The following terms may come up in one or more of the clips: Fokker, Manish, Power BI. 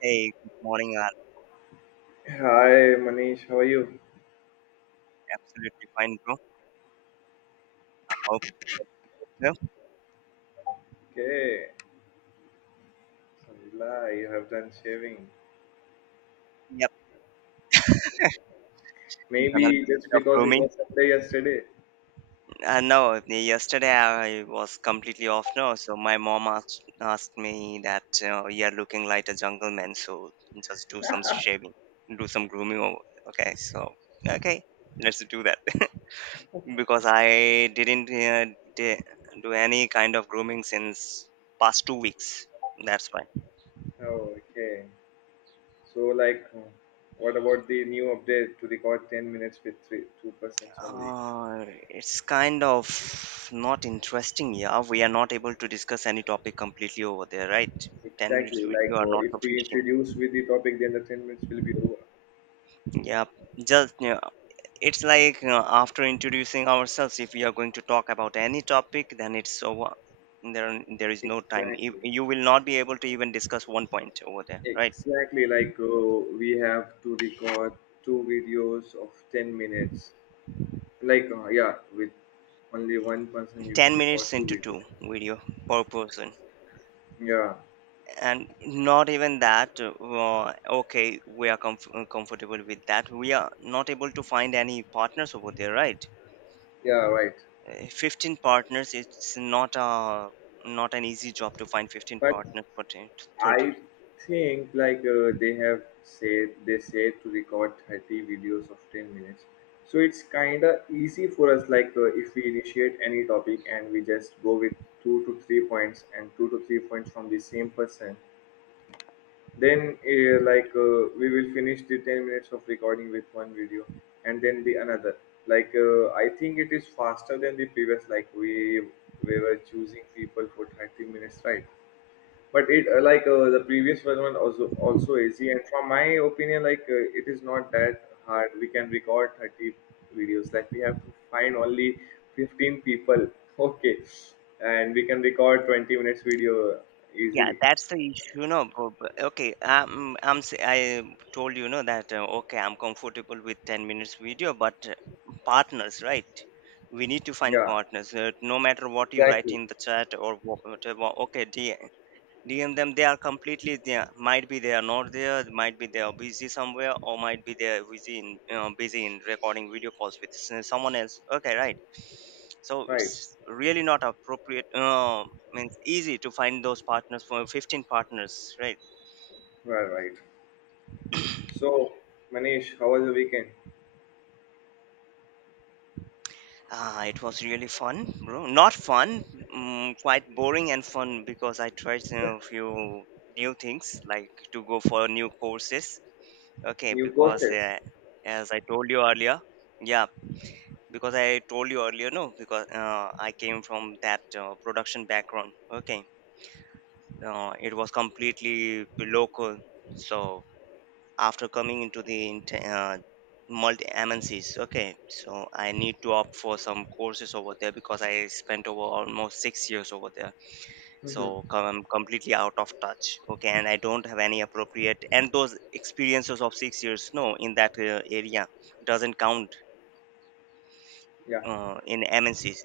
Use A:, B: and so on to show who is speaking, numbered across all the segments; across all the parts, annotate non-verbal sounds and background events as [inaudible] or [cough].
A: Hey, good morning. I'm
B: Hi Manish, how are you?
A: absolutely fine, bro. Hope so.
B: Okay, Alhamdulillah, you have done shaving.
A: Yep, done a little
B: Maybe just
A: bit of
B: because it
A: grooming.
B: was Sunday yesterday.
A: No, yesterday I was completely off. No, so my mom asked me that you're looking like a jungleman, so just do some shaving, do some grooming. Over Okay, so okay, let's do that, [laughs] because I didn't di- do any kind of grooming since past 2 weeks. That's why.
B: Oh, okay. So, like, what about the new update to record 10 minutes with 2 persons only?
A: It's kind of not interesting. Yeah, we are not able to discuss any topic completely over there, right? Ten
B: Exactly,
A: minutes with
B: like,
A: you are
B: oh,
A: not
B: if we
A: sufficient.
B: introduce with the topic, then the 10 minutes will be over.
A: Yeah, just yeah. It's like, you, after introducing ourselves, if we are going to talk about any topic, then it's over. There is no time. You,
B: Exactly.
A: you will not be able to even discuss one point over there, right?
B: Exactly, like, oh, we have to record two videos of 10 minutes. Like, yeah, with only one person you can
A: Ten
B: record
A: minutes
B: two
A: into
B: videos.
A: two video per person.
B: Yeah,
A: And not even that, okay, we are comfortable with that. We are not able to find any partners over there, right?
B: yeah, right.
A: 15 partners, it's not a not an easy job to find 15
B: But
A: partners for 10 to
B: I
A: 30.
B: think, like, they said to record 30 videos of 10 minutes. So it's kind of easy for us, like, if we initiate any topic and we just go with two to three points and two to three points from the same person. Then, like, we will finish the 10 minutes of recording with one video and then the another. Like, I think it is faster than the previous, like, we were choosing people for 30 minutes, right? But like, the previous one was also easy. And from my opinion, like, it is not that hard. We can record 30 videos. Like, we have to find only 15 people. [laughs] Okay. And we can record 20 minutes video
A: Yeah,
B: easily.
A: that's the issue, no bro. But okay, I told you know, that okay, I'm comfortable with 10 minutes video, but partners, right? We need to find
B: Yeah,
A: partners, no matter what you write
B: exactly.
A: in the chat or whatever, okay. DM them. They are completely there. Might be they are not there. Might be they are busy somewhere, or might be they are busy in— you busy in recording video calls with someone else. Okay, right. So
B: Right,
A: it's really not appropriate. Means easy to find those partners, for 15 partners, right?
B: right, right. So, Manish, how was the weekend?
A: Ah, it was really fun, bro. Not fun, quite boring and fun because I tried a few new things, like to go for new courses. Okay,
B: New
A: because
B: courses?
A: as I told you earlier, yeah, because I told you earlier, no, because I came from that production background. Okay, it was completely local. So after coming into the multi MNCs, okay, so I need to opt for some courses over there, because I spent over almost 6 years over there.
B: Mm-hmm.
A: So I'm completely out of touch. Okay, and I don't have any appropriate, and those experiences of 6 years, no, in that area doesn't count
B: Yeah,
A: in MNCs.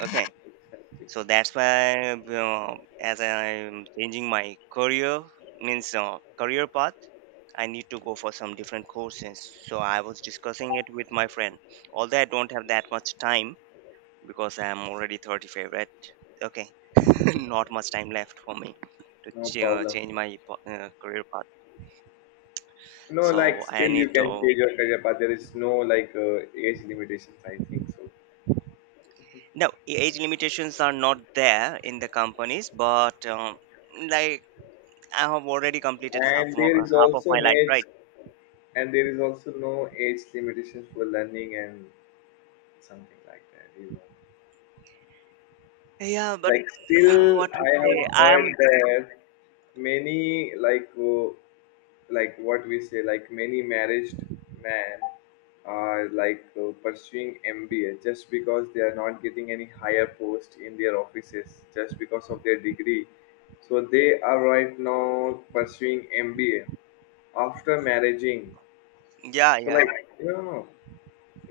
A: Okay,
B: exactly.
A: so that's why, as I'm changing my career, means, career path, I need to go for some different courses. So I was discussing it with my friend. Although I don't have that much time, because I'm already 35, right? Okay. [laughs] Not much time left for me to
B: No problem.
A: change my career path.
B: No, like,
A: So I
B: still you
A: need
B: can
A: to—
B: take your career path. There is no, like, age limitations. I think so.
A: no, age limitations are not there in the companies, but like, I have already completed
B: And there is
A: half of
B: also
A: my
B: an
A: life,
B: age,
A: right?
B: and there is also no age limitations for learning and something like that.
A: Yeah, but
B: Like,
A: [sighs]
B: still
A: what we
B: I have
A: say, I am.
B: heard that many like. Like, what we say, like, many married men are, like, pursuing MBA just because they are not getting any higher post in their offices just because of their degree. So they are right now pursuing MBA after marrying.
A: Yeah,
B: So, like,
A: yeah,
B: you know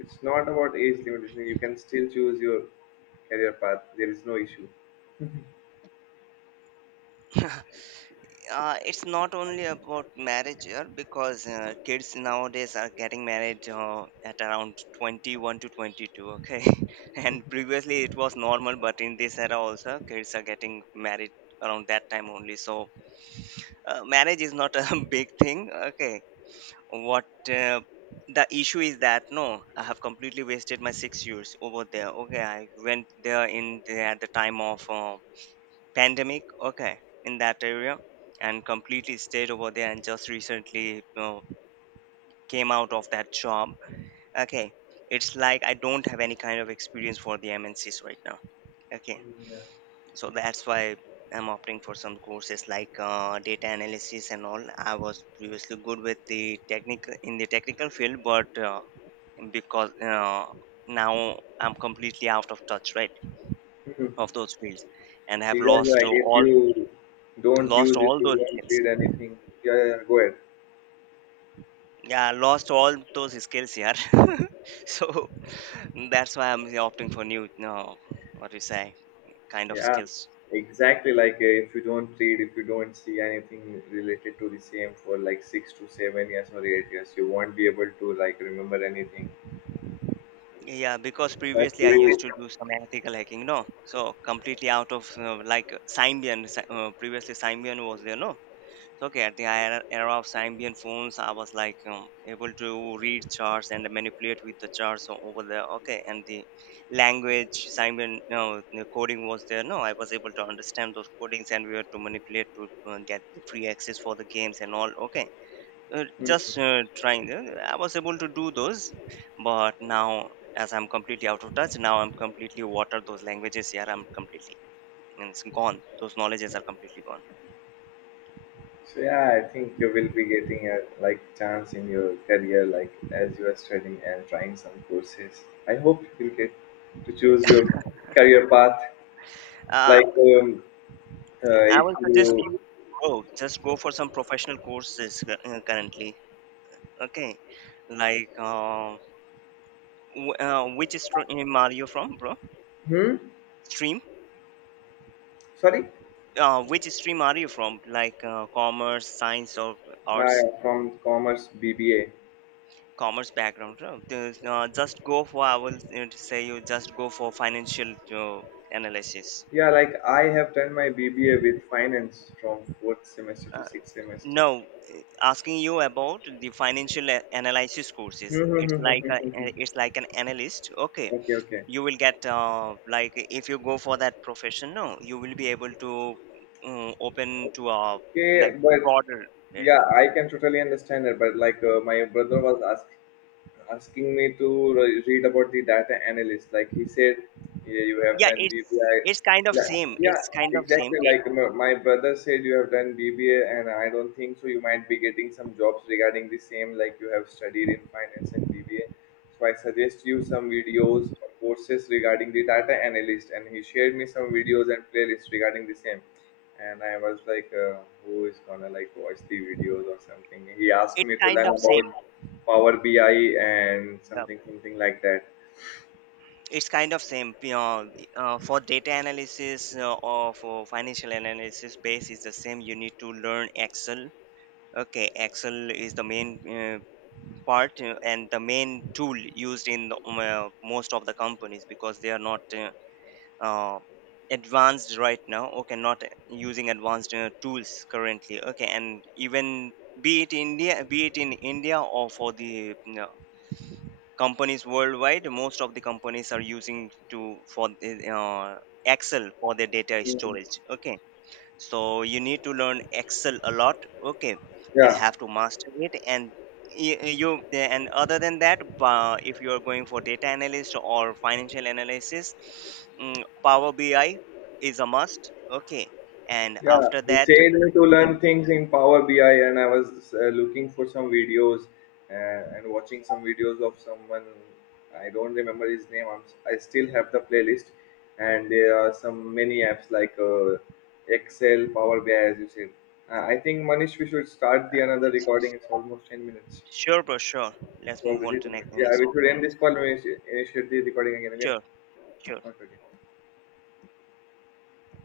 B: it's not about age limitation. You can still choose your career path. There is no issue.
A: yeah. [laughs] It's not only about marriage here, because kids nowadays are getting married at around 21 to 22, okay? [laughs] And previously it was normal, but in this era also, kids are getting married around that time only. So, marriage is not a [laughs] big thing, okay? What, uh, the issue is that, no, I have completely wasted my 6 years over there. Okay, I went there in the— at the time of pandemic, okay, in that area, and completely stayed over there, and just recently, came out of that job, okay. It's like I don't have any kind of experience for the MNCs right now, okay.
B: Yeah.
A: So that's why I'm opting for some courses, like data analysis and all. I was previously good with the technical in the technical field, but because now I'm completely out of touch, right?
B: [laughs] Mhm.
A: Of those fields, and have
B: Exactly, like, if you don't
A: lost
B: use it,
A: all
B: you
A: those
B: don't
A: skills.
B: read anything. Yeah, yeah, yeah, go ahead.
A: Yeah, lost all those skills here. [laughs] So that's why I'm opting for new, no, what do you say, kind of
B: Yeah,
A: skills.
B: exactly. Like, if you don't read, if you don't see anything related to the same for like 6 to 7 years or 8 years, you won't be able to, like, remember anything.
A: Yeah, because
B: So
A: previously I
B: true.
A: used to do some ethical hacking, no. So completely out of like Symbian. Previously Symbian was there, no. So okay, at the era of Symbian phones, I was like, able to read charts and manipulate with the charts over there. Okay, and the language Symbian, no, the coding was there. No, I was able to understand those codings, and we were to manipulate to get the free access for the games and all. Okay, just
B: Mhm.
A: trying. I was able to do those, but now, as I'm completely out of touch, now I'm completely watered those languages. Yeah, I'm completely. And it's gone. Those knowledges are completely gone.
B: So yeah, I think you will be getting a like chance in your career, like as you are studying and trying some courses. I hope you will get to choose your career path.
A: Um,
B: Like,
A: I
B: if
A: will suggest
B: you,
A: you, bro, just go for some professional courses, currently. Okay, like, which stream are you from, bro?
B: hmm,
A: Stream?
B: sorry,
A: Which stream are you from? Like, commerce, science, or
B: no, I
A: arts?
B: am from commerce BBA.
A: Commerce background, bro. Just go for— I will, say you just go for financial, analysis.
B: Yeah, like I have done my BBA with finance from fourth semester to
A: Uh,
B: sixth semester.
A: no, asking you about the financial analysis courses. It's like it's like an analyst. Okay,
B: [laughs] Okay, okay.
A: you will get, like, if you go for that profession, no, you will be able to, open to a,
B: Okay,
A: like,
B: but
A: broader
B: yeah,
A: area.
B: I can totally understand it. But, like, my brother was asking me to read about the data analyst. Like he said, yeah, you have
A: Yeah,
B: done
A: it's
B: BBI.
A: it's kind of
B: Like,
A: same,
B: yeah,
A: it's kind of
B: exactly.
A: same.
B: Like my brother said, you have done BBA, and I don't think so. You might be getting some jobs regarding the same, like you have studied in finance and BBA. So I suggest you some videos or courses regarding the data analyst, and he shared me some videos and playlists regarding the same, and I was like, who is gonna like watch the videos or something? He asked
A: It's
B: me to
A: kind
B: learn
A: of
B: about
A: same.
B: Power BI and
A: Yeah,
B: something, something like that.
A: it's kind of same, you know. For data analysis, or for financial analysis, base is the same. You need to learn Excel. Okay, Excel is the main, uh, part, and the main tool used in the, most of the companies, because they are not, uh, advanced right now. Okay, not using advanced, tools currently. Okay. And even, be it in India, or for the, you know, companies worldwide, most of the companies are using to for the, Excel for their data
B: Mhm.
A: storage, okay. So you need to learn Excel a lot, okay, and
B: Yeah,
A: have to master it. And you— and other than that, if you are going for data analyst or financial analysis, Power BI is a must, okay. And
B: yeah,
A: after
B: he
A: that,
B: said to learn
A: in—
B: things in Power BI, and I was looking for some videos and watching some videos of someone. I don't remember his name. I still have the playlist, and there are some many apps like, Excel, Power BI, as you said. I think, Manish, we should start the another recording. It's almost 10 minutes.
A: sure bro, sure,
B: It's
A: let's move on
B: already
A: to
B: 10 minutes.
A: next
B: Yeah,
A: next
B: we should
A: video, bro.
B: end this call. We should initiate the recording again. Again,
A: Sure. Sure.
B: not again.